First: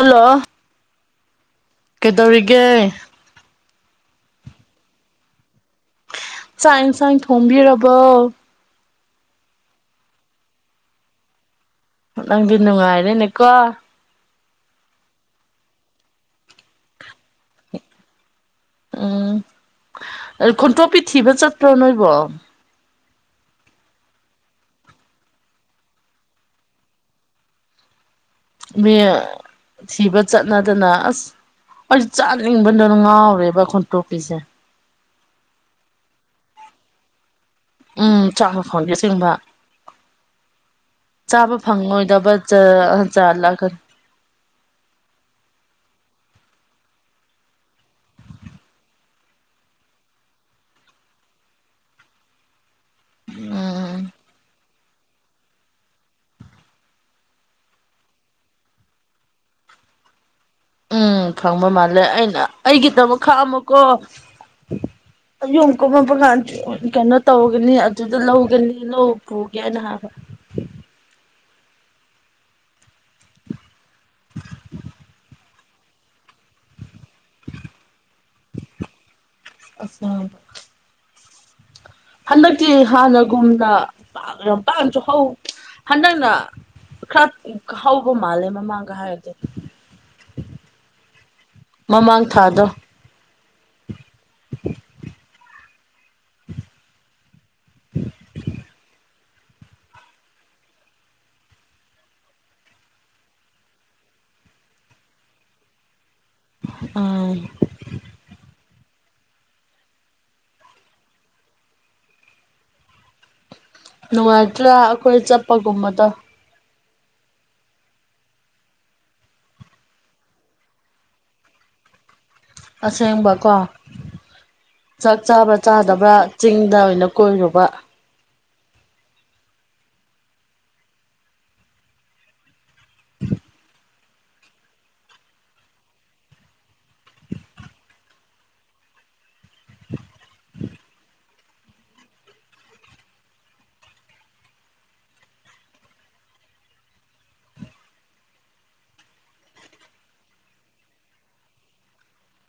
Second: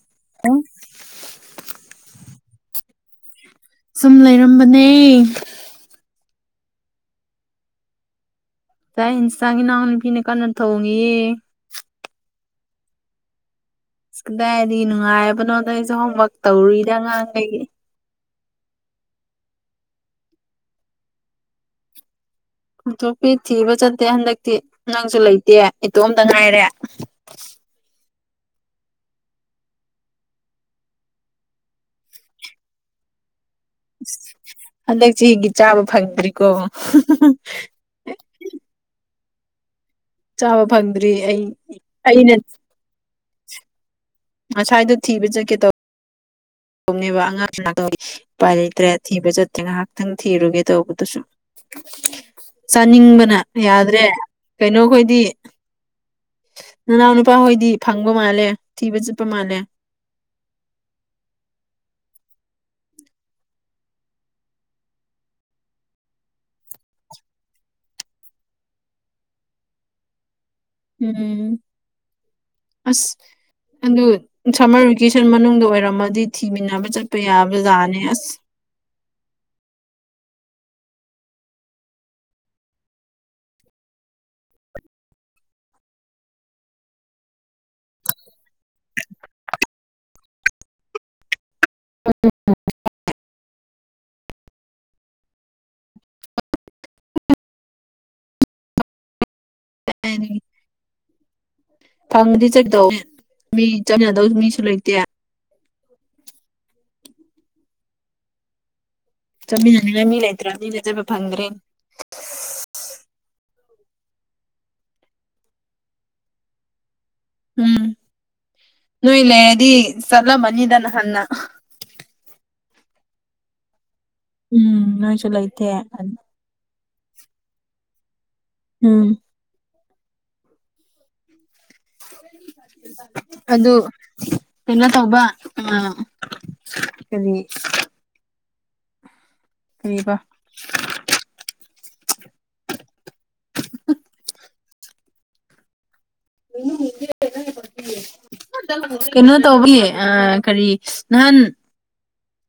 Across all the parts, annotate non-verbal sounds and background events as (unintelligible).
hello ꯀꯩꯗꯧꯔꯤꯒꯦ ꯁꯨꯝ ꯂꯩꯔꯝꯕꯅꯦ ꯆꯥꯛ ꯏꯟꯁꯥꯡ ꯊꯣꯡꯕꯤꯔꯕꯣ ꯆꯥꯛ ꯏꯟꯁꯥꯡꯒꯤ ꯏꯅꯥꯎ ꯅꯨꯄꯤꯅ ꯀꯟꯅ ꯊꯣꯡꯏ ꯅꯪꯗꯤ ꯅꯨꯡꯉꯥꯏꯔꯦꯅꯦꯀꯣ ꯑꯁ ꯀꯗꯥꯏꯗꯩꯅꯣ ꯅꯨꯡꯉꯥꯏꯕꯅꯣꯗ ꯑꯩꯁꯦ ꯍꯣꯝꯋꯔꯛ ꯇꯧꯔꯨꯏꯗ ꯑꯉꯥꯡꯈꯩꯒꯤ ꯎꯝ ꯈꯣꯟꯇꯣꯛꯄꯤ ꯊꯤꯕ ꯆꯠꯇ꯭ꯔꯣ ꯅꯣꯏꯕꯣ ꯈꯨꯇꯣꯞꯄꯤ ꯊꯤꯕ ꯆꯠꯇꯦ ꯍꯟꯗꯛꯇꯤ ꯅꯪꯁꯨ ꯂꯩꯇꯦ ꯏꯇꯣꯝꯇ ꯉꯥꯏꯔꯦ ꯃꯤ ꯁꯤꯕ ꯆꯠꯅꯗꯅ ꯑꯁ ꯑꯩꯁꯨ ꯆꯥꯅꯤꯡꯕꯅ ꯉꯥꯎꯔꯦꯕ ꯈꯣꯟ ꯍꯟꯗꯛꯁꯤꯒꯤ ꯆꯥꯕ ꯐꯪꯗ꯭ꯔꯤꯀꯣ ꯎꯝ (unintelligible) ꯐꯪꯒꯦ ꯑꯁꯦꯡꯕ ꯆꯥꯕ ꯐꯪꯗ꯭ꯔꯤ ꯑꯩ ꯆꯥꯕ ꯐꯪꯉꯣꯏꯗꯕ ꯑꯩꯅ ꯆꯥ ꯖꯥꯠꯂꯥ ꯈ ꯑꯁꯥꯏꯗ ꯊꯤꯕ ꯆꯠꯀꯦ ꯇꯧ ꯍꯨꯝꯅꯦꯕ ꯑꯉꯥꯡ (unintelligible) ꯎꯄꯥꯏ ꯂꯩꯇ꯭ꯔꯦ ꯊꯤꯕ ꯆꯠꯇ꯭ꯔꯦ ꯉꯍꯥꯛꯇꯪ ꯊꯤꯔꯨꯒꯦ ꯇꯧꯕꯗꯨꯁꯨꯝ ꯆꯥꯅꯤꯡꯕꯅ ꯎꯝ ꯌꯥꯗ꯭ꯔꯦ ꯀꯩꯅꯣꯈꯣꯏꯗꯤ ꯅꯅꯥꯎ ꯅꯨꯄꯥ ꯍꯣꯏꯗꯤ ꯐꯪꯕ ꯃꯥꯜꯂꯦ ꯊꯤꯕ ꯆꯠꯄ ꯃꯥꯜꯂꯦ ꯎꯝ ꯐꯪꯕ ꯃꯥꯜꯂꯦ ꯑꯩꯅ ꯑꯩꯒꯤꯗꯃꯛ ꯈꯛꯑꯝꯃꯨꯀꯣ (inaudible) ꯌꯣꯡ ꯀꯨꯝꯃꯄ ꯀꯥꯟ ꯀꯩꯅꯣ ꯇꯧꯒꯅꯤ ꯑꯗꯨꯗ ꯂꯧꯒꯅꯤ ꯂꯧ ꯄꯨꯒꯦꯅ ꯍꯥꯏꯕ ꯎꯝ ꯑꯁ ꯑꯗꯨ ꯁꯝꯃꯔ ꯚꯦꯀꯦꯁꯟ ꯃꯅꯨꯡꯗ ꯑꯣꯏꯔꯝꯃꯗꯤ ꯊꯤꯃꯤꯟꯅꯕ ꯆꯠꯄ ꯄꯥ ꯌꯥꯕꯖꯥꯅꯦ ꯑꯁ (unintelligible) ꯍꯟꯗꯛꯇꯤ ꯍꯥꯟꯅꯒꯨꯝꯅ ꯄꯥꯛ ꯌꯥꯝ ꯄꯥꯛꯅꯁꯨ ꯍꯧ ꯍꯟꯗꯛꯅ ꯈꯔ ꯍꯧꯕ ꯃꯥꯜꯂꯦ ꯃꯃꯥꯡꯒ ꯍꯥꯏꯔꯨꯔꯗꯤ ꯃꯃꯥꯡ ꯊꯥꯗꯣ (unintelligible) (unintelligible) ꯐꯪꯉꯗꯤ ꯆꯠꯀꯗꯧꯅꯦ ꯃꯤ ꯆꯠꯃꯤꯟꯅꯗꯧ ꯃꯤꯁꯨ ꯂꯩꯇꯦ ꯑꯥ ꯆꯠꯃꯤꯟꯅꯅꯤꯡꯉꯥꯏ ꯃꯤ ꯂꯩꯇ꯭ꯔꯥꯕꯅꯤꯅ ꯆꯠꯄ ꯐꯪꯗ꯭ꯔꯦ ꯅꯨꯡꯉꯥꯏꯇ꯭ꯔꯥ ꯑꯩꯈꯣꯏ ꯆꯠꯄꯒꯨꯝꯕꯗꯣ ꯎꯝ ꯅꯣꯏ ꯂꯩꯔꯗꯤ ꯆꯠꯂꯝꯃꯅꯤꯗ ꯅꯍꯥꯟꯅ ꯑꯁꯦꯡꯕꯀꯣ ꯎꯝ ꯆꯥꯛ ꯅꯣꯏꯁꯨ ꯆꯥꯕ꯭ꯔꯥ ꯂꯩꯇꯦ ꯆꯥꯗꯕ꯭ꯔꯥ ꯆꯤꯡꯗ ꯑꯣꯏꯅ ꯀꯣꯏꯔꯨꯕ ꯎꯝ (inaudible) ꯑꯗꯨ ꯀꯩꯅꯣ ꯇꯧꯕ ꯑ ꯀꯔꯤ (unintelligible) (unintelligible) ꯀꯩꯅꯣ ꯇꯧꯕꯤ ꯑ ꯀꯔꯤ ꯅꯍꯥꯟ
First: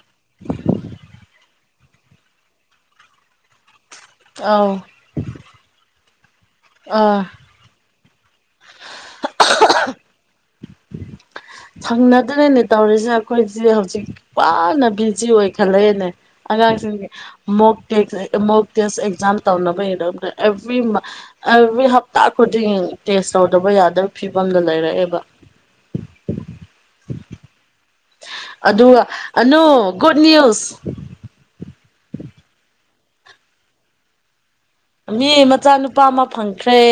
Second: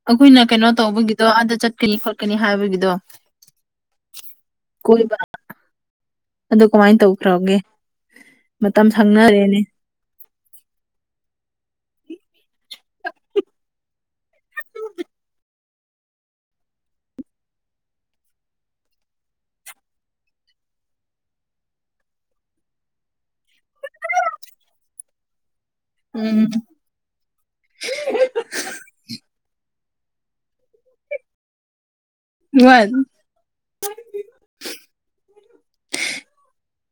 ꯑꯩꯈꯣꯏꯅ ꯀꯩꯅꯣ ꯇꯧꯕꯒꯤꯗꯣ ꯑꯥꯗ ꯆꯠꯀꯅꯤ ꯈꯣꯠꯀꯅꯤ ꯍꯥꯏꯕꯒꯤꯗꯣ ꯑꯥꯎ (unintelligible) ꯑꯗꯨ ꯀꯃꯥꯏꯅ ꯑꯥ ꯇꯧꯈ꯭ꯔꯒꯦ ꯃꯇꯝ ꯁꯪꯅꯗꯔꯦꯅꯦ ꯁꯪꯅꯗꯔꯦꯅꯦ ꯇꯧꯔꯤꯁꯦ ꯑꯩꯈꯣꯏꯁꯦ ꯍꯧꯖꯤꯛ ꯋꯥꯅ ꯕꯤꯖꯤ ꯑꯣꯏꯈꯠꯂꯛꯑꯦꯅꯦ ꯑꯉꯥꯡꯁꯤꯡꯒꯤ ꯃꯣꯕ ꯇꯦ ꯃꯣꯕ ꯇꯦꯁ ꯑꯦꯛꯖꯥꯝ ꯇꯧꯅꯕꯩ ꯑꯦꯕ꯭ꯔꯤ ꯑꯦꯕꯔ꯭ꯤ ꯍꯞꯇꯥ ꯈꯨꯗꯤꯡ ꯇꯦꯁ ꯇꯧꯗꯕ ꯌꯥꯗꯕ ꯐꯤꯕꯝꯗ ꯂꯩꯔꯛꯑꯦꯕ ꯎꯝ ꯑꯗꯨꯒ ꯑꯅꯨ ꯒꯨꯗ ꯅ꯭ꯌꯨꯁ ꯅꯨꯉꯥꯏ ꯑꯗꯨꯝ ꯃꯤ ꯃꯆꯥꯅꯨꯄꯥ ꯑꯃ ꯐꯪꯈ꯭ꯔꯦ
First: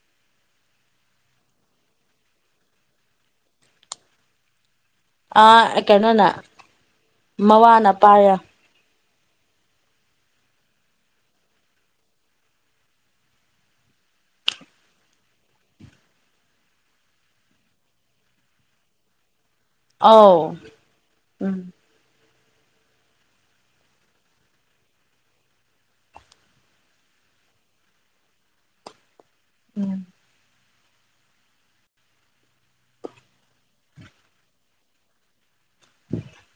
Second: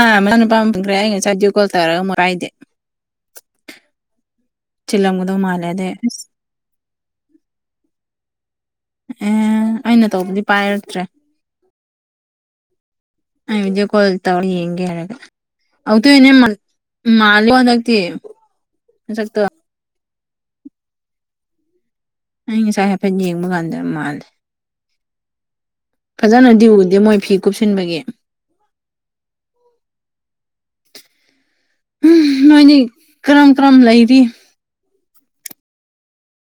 ꯑ ꯃꯆꯥꯅꯨꯄ ꯑꯃꯥ ꯐꯪꯈꯔꯦ ꯑꯩ ꯉꯁꯥꯏ ꯕꯤꯗꯤꯑꯣ ꯀꯣꯜ ꯇꯧꯔꯒ ꯄꯥꯥꯏꯗꯦ ꯊꯤꯜꯂꯝꯒꯗꯧ ꯃꯥꯜꯂꯦ ꯑꯥ ꯑꯗꯩ ꯑꯁ ꯀꯩꯅꯣꯅ ꯃꯋꯥꯅ ꯄꯥꯏꯔꯦ ꯎꯝ ꯑꯩꯅ ꯇꯧꯕꯗꯤ ꯄꯥꯏꯔꯛꯇ꯭ꯔꯦ ꯑꯩ ꯕꯤꯗꯤꯑꯣ ꯀꯣꯜ ꯇꯧꯔ ꯌꯦꯡꯒꯦ ꯍꯥꯏꯔꯒ (unintelligible) ꯃꯂꯤꯀꯣ ꯍꯟꯗꯛꯇꯤ ꯃꯁꯛꯇꯣ ꯑꯥꯎ ꯎꯝ ꯑꯩ ꯉꯁꯥꯏ ꯍꯥꯏꯐꯦꯠ ꯌꯦꯡꯕ ꯀꯥꯟꯗ ꯃꯥꯜꯂꯦ ꯐꯖꯅꯗꯤ ꯎꯗꯦ ꯃꯣꯏ ꯐꯤ ꯀꯨꯞꯁꯤꯟꯕꯒꯤ ꯎꯝ ꯎꯝ ꯅꯣꯏꯗꯤ ꯀꯔꯝ ꯀꯔꯝ ꯂꯩꯔꯤ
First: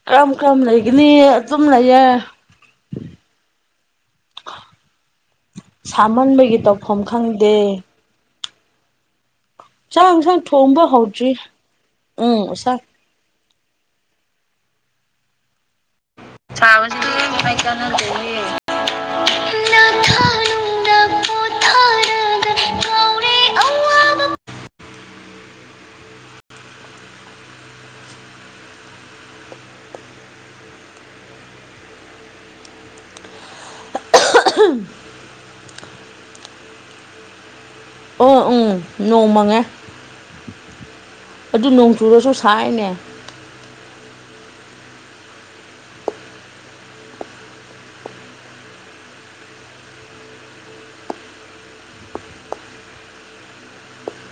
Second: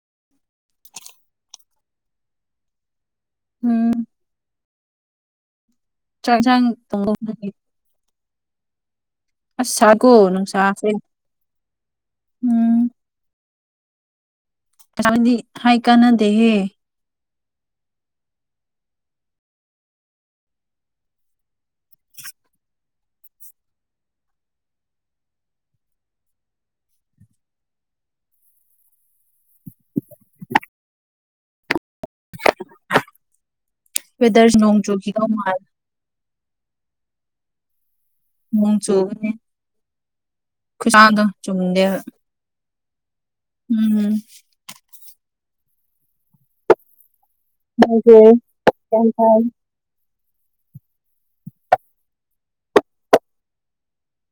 ꯀꯔꯝ ꯀꯔꯝ ꯂꯩꯒꯅꯤ ꯑꯗꯨꯝ ꯂꯩꯌꯦ ꯎꯝ ꯆꯥꯛ ꯁꯥꯃꯟꯕꯒꯤ ꯏꯟꯁꯥꯡ ꯇꯧꯐꯝ ꯊꯣꯡꯕꯒꯤ ꯈꯪꯗꯦ ꯑꯁ ꯁꯥꯏꯀꯣ ꯆꯥꯡꯏꯟꯁꯥꯡ ꯊꯣꯡꯕ ꯅꯨꯡꯁꯥꯁꯦ ꯍꯧꯗ꯭ꯔꯤ ꯎꯝ ꯁꯥ (unintelligible) ꯗꯤ ꯍꯥꯢ ꯀꯥꯟꯅꯗꯦꯍꯦ ꯃꯥꯢꯆꯥꯅꯗꯦꯍꯦ ꯋꯦꯗ꯭ꯔꯖꯤ ꯅꯣꯡ ꯆꯨꯈꯤꯗꯧ ꯃꯥꯜ ꯑꯣ ꯅꯣꯡ ꯎꯝ ꯆꯨꯒꯅꯤ ꯃꯪꯉꯦ ꯈꯁꯥꯗꯣ ꯑꯗꯨ ꯅꯣꯡ ꯆꯨꯝꯗꯦꯕ ꯆꯨꯔꯁꯨ ꯁꯥꯏꯅꯦ ꯎꯝ ꯃꯣꯢꯒꯦ ꯇꯦꯟꯊꯥ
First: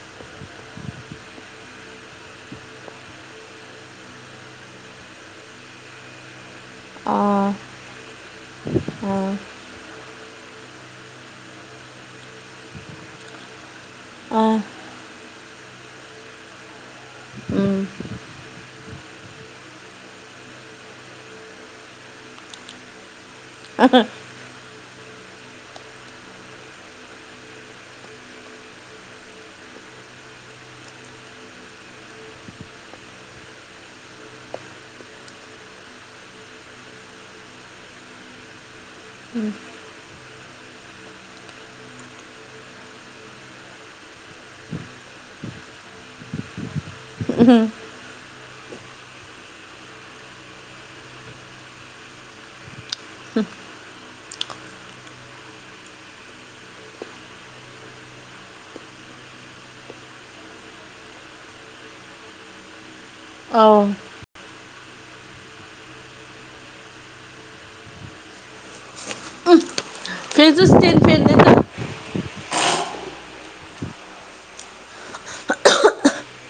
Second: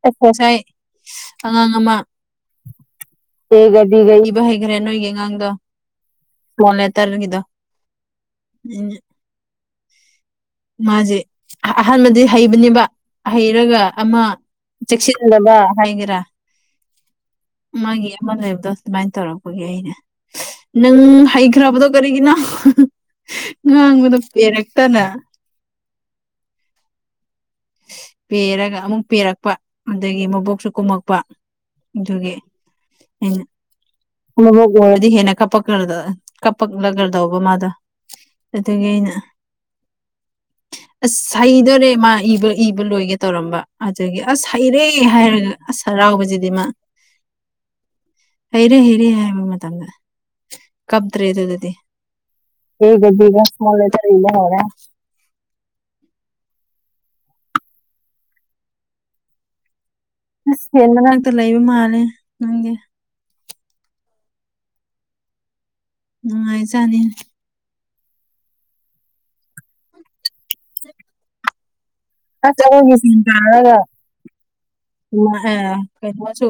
ꯑꯦꯐ ꯑꯦꯁꯥꯢ ꯑꯉꯥꯡ ꯑꯃ ꯗꯦꯒ ꯗꯤꯒ ꯏꯕ ꯍꯩꯈ꯭ꯔꯦ ꯅꯣꯢꯒꯤ ꯑꯉꯥꯡꯗꯣ ꯄ꯭ꯔꯣꯅꯦ ꯇ꯭ꯔꯒꯤꯗꯣ ꯑꯥ (unintelligible) ꯃꯥꯖꯦ ꯑꯍ ꯑꯍꯥꯟꯃꯗꯤ ꯍꯩꯕꯅꯦꯕ ꯍꯩꯔꯒ ꯑꯃ ꯑꯥ ꯆꯦꯛꯁꯤꯟꯗꯕ ꯍꯥꯢꯒꯦꯔꯥ ꯎꯝ ꯃꯥꯒꯤ ꯑꯃ ꯂꯩꯕꯗꯣ ꯑꯗꯨꯃꯥꯢꯅ ꯇꯧꯔꯛꯄꯒꯤ ꯑꯩꯅꯦ ꯅꯪ ꯍꯩꯈ꯭ꯔꯕꯗꯣ ꯀꯔꯤꯒꯤꯅꯣ ꯉꯥꯡꯕꯗ ꯄꯦꯔꯛꯇꯅ ꯄꯦꯔꯒ ꯑꯃꯨꯛ ꯄꯦꯔꯛꯄ ꯑꯗꯒꯤ ꯃꯕꯣꯛꯁꯨ ꯀꯨꯝꯃꯛꯄ ꯑꯗꯨꯒꯤ ꯑꯩꯅ ꯃꯕꯣꯛ ꯑꯣꯢꯔꯗꯤ ꯍꯦꯟꯅ ꯀꯞꯄꯛꯔꯗ ꯀꯞꯄꯛꯂꯒꯗꯧꯕ ꯃꯥꯗꯣ ꯑꯗꯒꯤ ꯑꯩꯅ ꯎꯝ (inaudible) ꯑꯁ ꯍꯩꯗꯣꯔꯦ ꯃꯥ ꯏꯕ ꯏꯕ ꯂꯣꯢꯒꯦ ꯇꯧꯔꯝꯕ ꯑꯗꯒꯤ ꯑꯁ ꯍꯩꯔꯦ ꯍꯥꯢꯔꯒ ꯑꯁ ꯍꯥꯔꯥꯎꯕꯖꯤꯗꯤ ꯃꯥ ꯎ ꯎꯝ ꯍꯩꯔꯦ ꯍꯩꯔꯦ ꯍꯥꯢꯕ ꯃꯇꯝꯗ ꯀꯞꯇ꯭ꯔꯦ ꯑꯗꯨꯗꯗꯤ ꯑꯦꯒ ꯗꯤꯒ ꯏꯁꯃꯣꯜ ꯂꯦꯇ꯭ꯔꯗ ꯏꯕ ꯍꯧꯔꯦ ꯑꯁ ꯐꯦꯟꯅ ꯃꯅꯥꯛꯇ ꯂꯩꯕ ꯃꯥꯜꯂꯦ ꯅꯪꯗꯤ ꯑꯧ ꯅꯨꯡꯉꯥꯢꯖꯥꯠꯅꯤ ꯐꯦꯟꯖꯨ ꯏꯁꯇꯦꯟ ꯐꯦꯟꯅꯦꯗ ꯑꯁ ꯑꯗꯨꯒꯤ ꯁꯤꯡ ꯇꯥꯔꯒ ꯎ ꯑꯍꯦ ꯀꯩ ꯋꯁꯨ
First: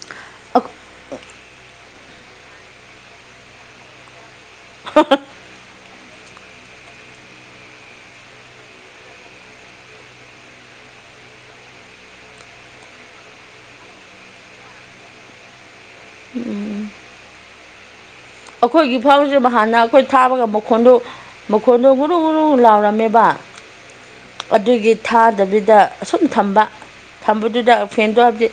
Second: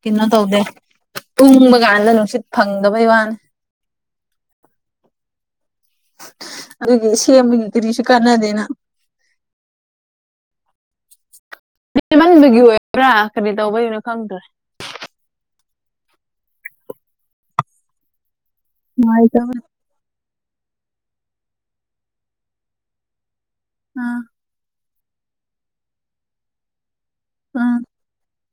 ꯀꯩꯅꯣ ꯇꯧꯗꯦ ꯇꯨꯡꯕ ꯀꯥꯟꯗ ꯅꯨꯡꯁꯤꯠ ꯐꯪꯗꯕꯩ ꯋꯥꯅꯤ (unintelligible) ꯑꯗꯨꯒꯤ ꯁꯦꯝꯕꯒꯤ ꯀꯔꯤꯁꯨ ꯀꯥꯟꯅꯗꯦꯅ ꯅꯦꯝꯃꯟꯕꯒꯤ ꯑꯣꯢꯕ꯭ꯔꯥ ꯀꯔꯤ ꯇꯧꯕꯩꯅꯣ ꯈꯪꯗ꯭ꯔꯦ ꯎꯝ ꯑꯩꯈꯣꯢꯒꯤ ꯐꯥꯎꯖꯦ ꯅꯨꯡꯉꯥꯏꯇꯕꯅꯦ ꯃꯍꯥꯟꯅ ꯑꯈꯣꯢ ꯊꯥꯕꯒ ꯃꯈꯣꯟꯗꯨ ꯃꯈꯣꯟꯗꯨ ꯉꯨꯔꯨꯡ ꯉꯨꯔꯨꯡ ꯂꯥꯎꯔꯝꯃꯦꯕ ꯑ ꯑꯗꯨꯒꯤ ꯊꯥꯗꯕꯤꯗ ꯑꯁꯨꯝ ꯊꯝꯕ ꯊꯝꯕꯗꯨꯗ ꯑꯥ ꯐꯦꯟꯗꯣ ꯍꯥꯢꯕꯗꯤ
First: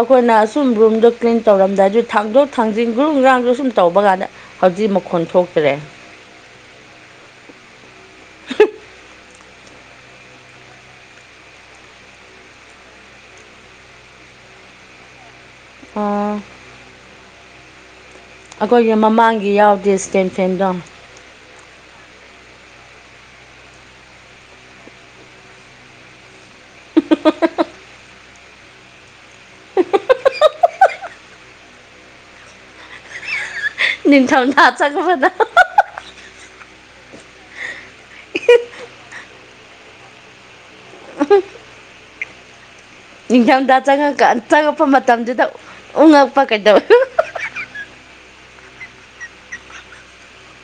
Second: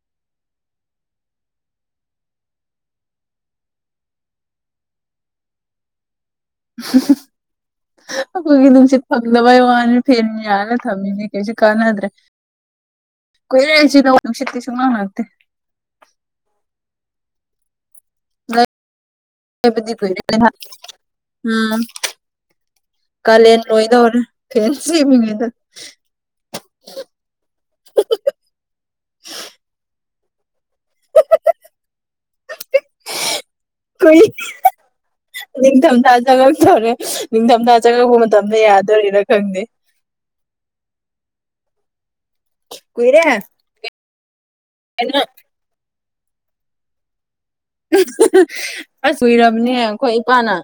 ꯑꯩꯈꯣꯢꯅ ꯑꯁꯨꯝ ꯔꯨꯝꯗ ꯀ꯭ꯂꯤꯟ ꯇꯧꯔꯝꯗꯥꯢꯗ ꯊꯥꯡꯗꯣꯛ ꯊꯥꯡꯖꯤꯟ ꯒ꯭ꯔꯨ ꯒ꯭ꯔꯥꯡꯗꯨ ꯁꯨꯝ ꯇꯧꯕ ꯀꯥꯟꯗ ꯍꯧꯖꯤꯛ ꯃꯈꯣꯟ ꯊꯣꯛꯇ꯭ꯔꯦ ꯑꯩꯈꯣꯏꯒꯤ ꯅꯨꯡꯁꯤꯠ ꯐꯛꯗꯕꯏ ꯋꯥꯅꯤ ꯐꯤ ꯌꯥꯂꯦ ꯊꯝꯃꯤꯅꯦ ꯀꯩꯁꯨ ꯀꯥꯟꯅꯗ꯭ꯔꯦ (unintelligible) ꯑꯣ ꯑꯩꯈꯣꯏꯒꯤ ꯃꯃꯥꯡꯒꯤ ꯌꯥꯎꯗꯦ ꯂꯩꯕꯗꯤ ꯀꯨꯏꯔꯦ ꯏꯁꯇꯦꯟ ꯐꯦꯟꯗꯣ ꯎꯝ ꯀꯂꯦꯟ ꯂꯣꯏ ꯗꯥꯔꯦ ꯐꯦꯟ ꯁꯦꯝꯃꯤꯉꯩꯗ (unintelligible) ꯀꯨꯏ ꯅꯤꯡꯊꯝꯊꯥ ꯆꯪꯉꯛꯄꯗ ꯅꯤꯡꯊꯝꯊꯥ ꯆꯪꯉꯛꯇꯕꯔꯦ ꯅꯤꯡꯊꯝꯊꯥ ꯆꯪꯉꯛꯄ ꯃꯇꯝꯗ ꯌꯥꯗꯣꯔꯤꯅ ꯈꯪꯗꯦ (unintelligible) ꯀꯨꯏꯔꯦ ꯅꯤꯡꯊꯝꯊꯥ ꯆꯪꯉꯛꯄ ꯀꯩꯅꯣ ꯃꯇꯝꯗꯨꯗ ꯎꯉꯛꯄ ꯀꯩꯗꯧꯋꯦ ꯑꯁ ꯀꯨꯏꯔꯕꯅꯦ ꯑꯩꯈꯣꯏ ꯏꯄꯥꯅ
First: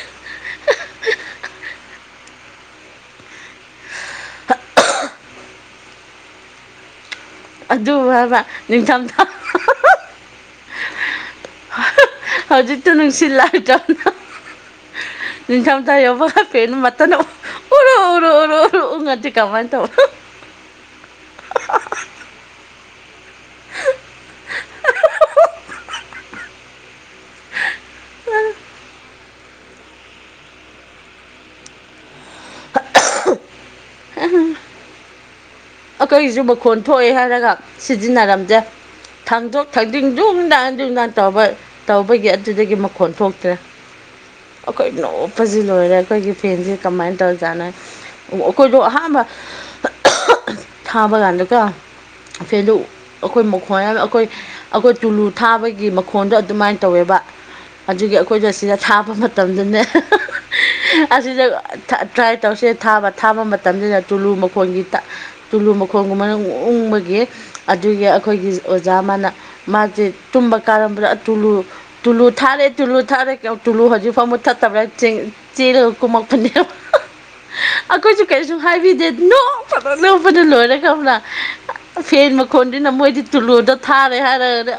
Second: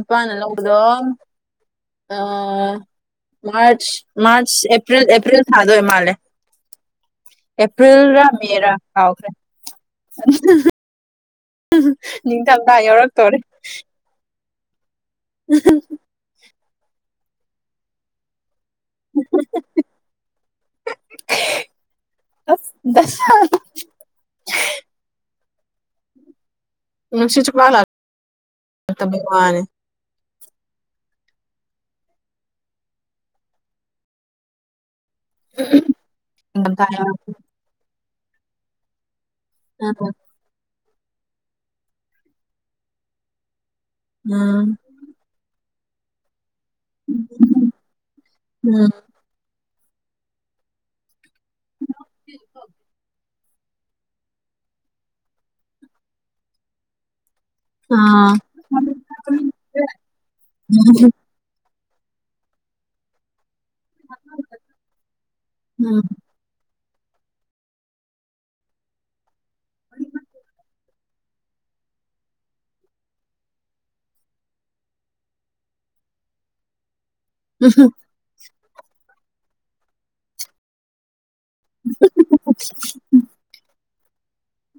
ꯏꯄꯥꯅ ꯂꯧꯕꯗꯣ ꯃꯥꯔꯆ ꯃꯥꯔꯆ ꯑꯦꯄ꯭ꯔꯤꯜ ꯑꯦꯄ꯭ꯔꯤꯜ ꯊꯥꯗ ꯑꯣꯏꯔꯥ ꯃꯥꯜꯂꯦ ꯑꯗꯨ ꯑꯦꯄ꯭꯭ꯔꯤꯜ ꯔꯥ ꯍꯥꯏꯕ ꯃꯦ ꯔꯥ ꯅꯤꯡꯊꯝꯊꯥ ꯀꯥꯎꯈ꯭ꯔꯦ (unintelligible) ꯍꯧꯖꯤꯛꯇ ꯌꯧꯔꯛꯇꯣꯔꯦ ꯅꯨꯡꯁꯤꯠꯂꯥꯛꯇꯣ ꯅꯤꯡꯊꯝ ꯊꯥ ꯌꯧꯕ ꯒꯥ ꯄꯦꯟ ꯗꯣ ꯃꯊꯟꯇꯥ ꯑꯨꯔꯨ ꯑꯨꯔꯨ ꯑꯨꯡꯉꯗꯤ ꯀꯃꯥꯏ ꯇꯧꯕ ꯑꯁ ꯗꯥꯁꯥꯅꯤ ꯅꯨꯟꯁꯤꯠ ꯁꯨꯛ ꯂꯛ ꯂꯛꯇꯕꯒꯤ ꯋꯥꯅꯤ ꯑꯈꯣꯏꯁꯨ ꯃꯈꯣꯟ ꯅꯤꯡꯊꯝꯊꯥ ꯊꯣꯛꯑꯦ ꯌꯧꯔꯛꯄꯗ ꯍꯥꯏꯔꯒ ꯁꯤꯖꯤꯟꯅꯔꯝꯗꯦ ꯊꯥꯡꯗꯣꯛ ꯊꯥꯡꯖꯤꯟ ꯗꯨꯝ ꯗꯥꯝ ꯗꯨꯝ ꯗꯥꯝ ꯇꯧꯕ ꯇꯧꯕꯒꯤ ꯑꯗꯨꯗꯒꯤ ꯃꯈꯣꯟ ꯊꯣꯛꯇ꯭ꯔꯦ ꯑꯥ ꯑꯩꯈꯣꯏ ꯅꯣꯞꯄꯁꯤ ꯂꯣꯏꯔꯦ ꯑꯩꯈꯣꯏꯒꯤ ꯐꯦꯟꯁꯤ ꯀꯃꯥꯏꯅ ꯇꯧꯔꯤꯖꯥꯠꯅꯣ ꯑꯩꯈꯣꯏꯗꯣ ꯎꯝ ꯑꯍꯥꯟꯕ ꯊꯥꯕꯒꯗꯒ ꯐꯦꯟ ꯗꯨ ꯑꯩꯈꯣꯏ ꯃꯈꯣꯟ ꯑꯩꯈꯣꯏ ꯑꯩꯈꯣꯏ ꯇꯨꯂꯨ ꯊꯥꯕꯒꯤ ꯃꯈꯣꯟꯗꯣ ꯑꯗꯨꯃꯥꯏꯅ ꯇꯧꯋꯦꯕ ꯑꯗꯨꯒꯤ ꯑꯥ ꯑꯩꯈꯣꯏꯗ ꯁꯤꯗ ꯎꯝ ꯊꯥꯕ ꯃꯇꯝꯗꯨꯅꯦ ꯑꯁꯤꯗ ꯇ꯭ꯔꯥꯏ ꯇꯧꯁꯦ ꯊꯥꯕ ꯊꯥꯕ ꯃꯇꯝꯁꯤꯗ ꯇꯨꯂꯨ ꯃꯈꯣꯟꯒꯤ ꯇꯨꯂꯨ ꯃꯈꯣꯡꯒꯨꯝꯕꯅ ꯎꯡꯕꯒꯤ ꯑꯗꯨꯒꯤ ꯑꯩꯈꯣꯏꯒꯤ ꯑꯣꯖꯥ ꯃꯥꯅ ꯃꯥꯖꯦ ꯇꯨꯝꯕ ꯀꯥꯔꯝꯕ꯭ꯔꯥ ꯇꯨꯂꯨ ꯇꯨꯂꯨ ꯊꯥꯔꯦ ꯇꯨꯂꯨ ꯊꯥꯔꯦ ꯇꯨꯂꯨ ꯍꯧꯖꯤꯛꯐꯥꯎꯕ ꯃꯨꯠꯊꯇꯕ꯭ꯔꯥ ꯆꯦꯜꯂꯥ ꯀꯨꯝꯃꯛꯄꯅꯦ ꯎꯝ ꯈꯣꯏꯁꯨ ꯀꯩꯁꯨ ꯍꯥꯏꯕꯤꯗꯦ ꯅꯣꯛꯄꯗ ꯅꯣꯛꯄꯗ ꯂꯣꯏꯔꯦ ꯈꯪꯕ꯭ꯔꯥ ꯐꯦ ꯃꯈꯣꯟꯗꯨꯅ ꯃꯣꯏꯗꯤ ꯇꯣꯂꯨꯗꯣ ꯊꯥꯔꯦ ꯍꯥꯏꯔꯒ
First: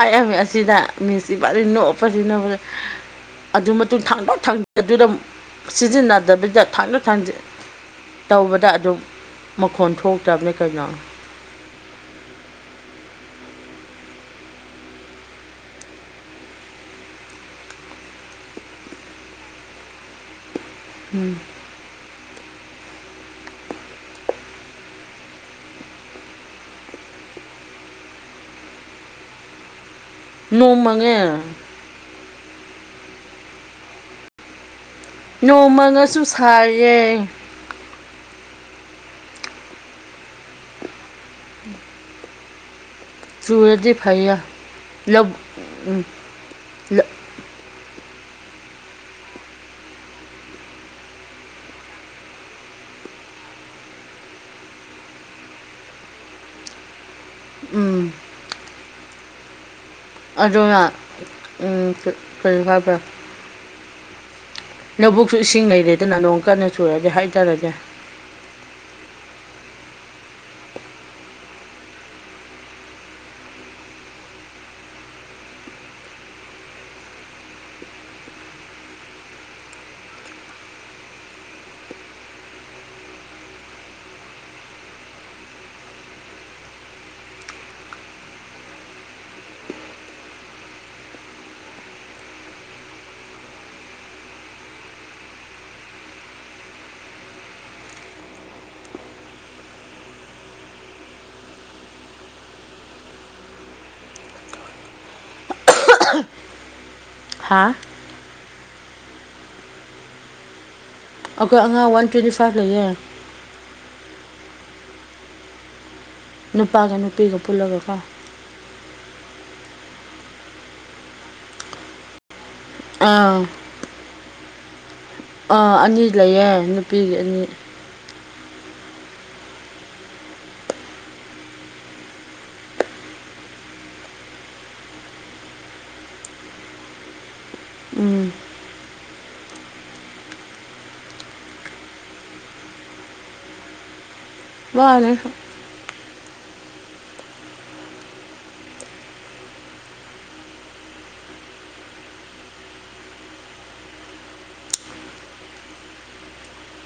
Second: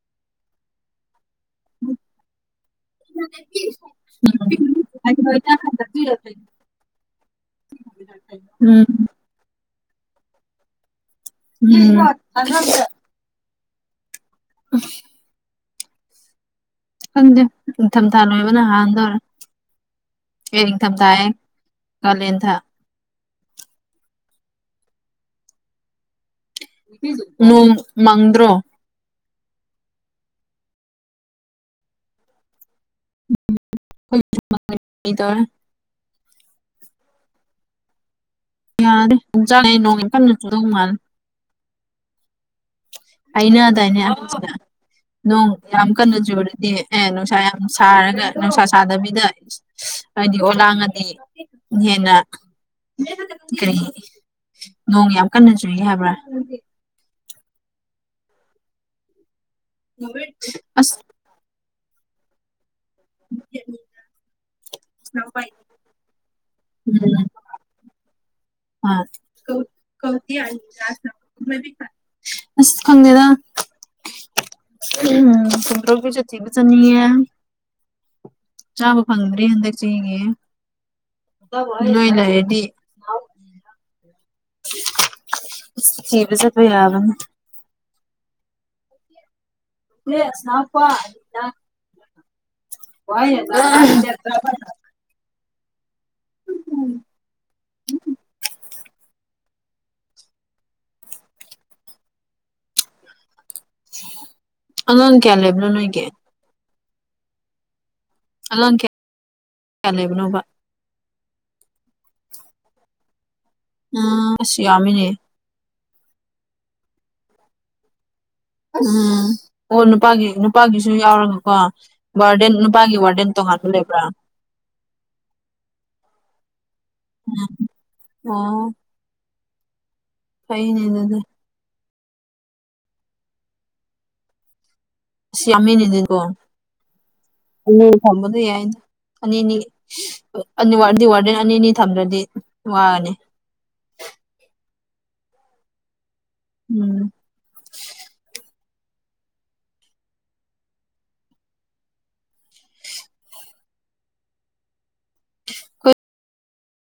ꯑꯥ ꯑꯁꯤꯗ ꯃꯤꯡ ꯏꯕꯥꯅꯤ ꯅꯣꯛꯄꯁꯤ ꯅꯣꯛꯄꯁꯤ ꯑꯗꯨ ꯃꯇꯨꯡ ꯊꯥꯡꯗꯣꯛ ꯊꯥꯡꯖ ꯑꯗꯨꯗ ꯁꯤꯖꯤꯟꯅꯗꯕꯤꯗ ꯊꯥꯡꯗꯣꯛ ꯊꯥꯡꯖꯤꯟ ꯇꯧꯕꯗ ꯎꯝ ꯑꯗꯨꯝ ꯃꯈꯣꯟ ꯊꯣꯛꯇ꯭ꯔꯕꯅꯦ ꯀꯩꯅꯣ ꯎꯝ (unintelligible) ꯈꯪꯗꯦ ꯅꯤꯡꯊꯝꯊꯥ ꯂꯣꯏꯕꯅ ꯍꯥꯟꯗꯧꯔꯦ ꯑꯦ ꯅꯤꯡꯊꯝꯊꯥꯍ ꯎꯝ ꯀꯥꯂꯦꯟ ꯊꯥ ꯅꯣꯡ ꯃꯪꯗ꯭ꯔꯣ ꯅꯣꯡ ꯃꯪꯑꯦ (unintelligible) ꯑꯩꯈꯣꯏ ꯇꯧꯔꯦ ꯅꯣꯡ ꯃꯪꯑꯥꯁꯨ ꯁꯥꯏꯌꯦ ꯌꯥꯔꯦ ꯑꯗꯨꯝ ꯆꯥꯂꯦ ꯅꯣꯡ ꯌꯥꯝ ꯀꯟꯅ ꯆꯨꯗꯧ ꯃꯥꯜꯂꯦ (unintelligible) ꯆꯨꯔꯗꯤ ꯍꯥꯏꯅꯗꯥꯏꯅꯦ ꯐꯩꯌꯦ ꯑꯍꯥꯟꯁꯤꯡꯅ ꯂꯧ ꯅꯣꯡ ꯌꯥꯝ ꯎꯝ ꯀꯟꯅ ꯆꯨꯔꯗꯤ ꯑꯦ ꯅꯨꯡꯁꯥ ꯌꯥꯝ ꯁꯥꯔꯒ ꯅꯨꯡꯁꯥ ꯁꯥꯗꯕꯤꯗ ꯍꯥꯏꯗꯤ ꯑꯣꯂꯥꯡꯉꯗꯤ ꯍꯦꯟꯅ (unintelligible) ꯀꯔꯤ ꯅꯣꯡ ꯌꯥꯝ ꯀꯟꯅ ꯆꯨꯏ ꯍꯥꯏꯕ꯭ꯔꯥ ꯎꯝ ꯑꯗꯨꯅ ꯑꯁ ꯎꯝ ꯀꯔꯤ ꯍꯥꯏꯕ꯭ꯔꯥ (unintelligible) ꯂꯧꯕꯨꯛꯁꯨ ꯏꯁꯤꯡ ꯂꯩꯔꯦꯗꯅ ꯅꯣꯡ ꯀꯟꯅ ꯎꯝ ꯆꯨꯔꯗꯤ ꯍꯩꯊꯥꯔꯗꯤ ꯑꯥ ꯀꯧ ꯀꯧꯗꯦ ꯑꯚꯤꯅꯥꯁꯅ (unintelligible) ꯑꯁ ꯈꯪꯗꯦꯗ ꯎꯝ ꯐꯨꯗꯔꯧꯕꯤ ꯆꯠꯇ꯭ꯔꯤꯕ ꯆꯠꯅꯤꯡꯉꯦ ꯆꯥꯕ ꯐꯪꯗ꯭ꯔꯤ ꯍꯟꯗꯛ ꯆꯍꯤꯒꯤ ꯅꯣꯏ ꯂꯩꯔꯥꯗꯤ ꯊꯤꯕ ꯆꯠꯄ ꯌꯥꯕꯅꯦ (unintelligible) (unintelligible) ꯑꯉꯥꯡ ꯀꯌꯥ ꯂꯩꯕꯅꯣ ꯅꯣꯏꯒꯤ ꯍꯥꯥ ꯑꯉꯥꯡ ꯀꯌꯥ ꯀꯌꯥ ꯂꯩꯕꯅꯣꯕ ꯑꯩꯈꯣꯏ ꯑꯉꯥꯡ ꯋꯥꯟ ꯇ꯭ꯋꯦꯟꯇꯤ ꯐꯥꯏꯚ ꯂꯩꯌꯦ ꯎꯝ ꯑꯁ ꯌꯥꯝꯃꯤꯅꯦ ꯅꯨꯄꯥꯒ ꯅꯨꯄꯤꯒ ꯄꯨꯜꯂꯒꯀꯣ ꯑꯁ ꯎꯝ ꯑꯣ ꯅꯨꯄꯥꯒꯤ ꯅꯨꯄꯥꯒꯤꯁꯨ ꯌꯥꯎꯔꯒꯀꯣ ꯋꯥꯔꯗꯦꯟ ꯅꯨꯄꯥꯒꯤ ꯋꯥꯔꯗꯦꯟ ꯑꯥ ꯇꯣꯉꯥꯟꯕ ꯂꯩꯕ꯭ꯔꯥ ꯑꯥ ꯑꯅꯤ ꯂꯩꯌꯦ ꯅꯨꯄꯤꯒꯤ ꯑꯅꯤ ꯑꯣ ꯐꯩꯅꯦ ꯑꯗꯨꯗꯤ ꯑꯁ ꯌꯥꯝꯃꯤꯅꯦ ꯑꯗꯨꯀꯣ ꯑꯅꯤ ꯎꯝ ꯊꯝꯕꯗꯤ ꯌꯥꯏꯗ ꯑꯅꯤꯅꯤ ꯑꯅꯤ ꯋꯥꯔꯗꯤ ꯋꯥꯔꯗꯦꯟ ꯑꯅꯤ ꯑꯅꯤ ꯊꯝꯗ꯭ꯔꯗꯤ ꯋꯥꯔꯅꯤ ꯋꯥꯅꯤ ꯎꯝ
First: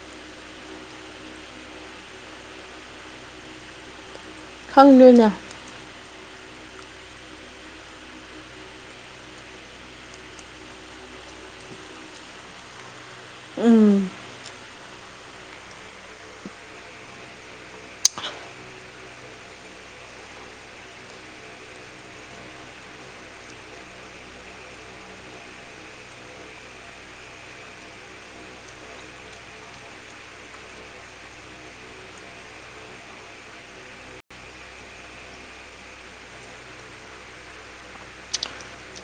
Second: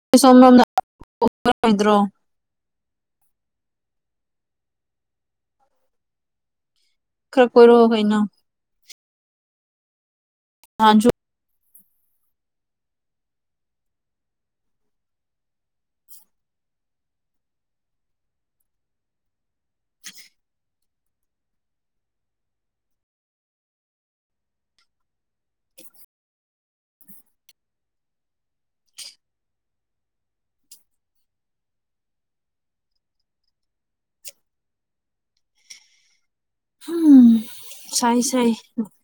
ꯅꯣꯏ ꯁꯣꯝꯂꯣꯝꯗꯥ ꯀꯣꯏ ꯀꯣꯏꯔꯛꯑꯣꯏꯗ꯭ꯔꯣ ꯈꯪꯗ꯭ꯔꯤꯅꯦ ꯈꯔ ꯀꯣꯏꯔꯛꯑꯣ ꯀꯩꯅꯣ ꯅꯍꯥꯟꯁꯨ ꯎꯝ ꯎꯝ ꯁꯥꯏ ꯁꯥꯏ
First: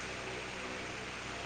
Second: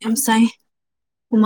ꯌꯥꯝ ꯁꯥꯏ ꯍꯨꯃꯥꯡ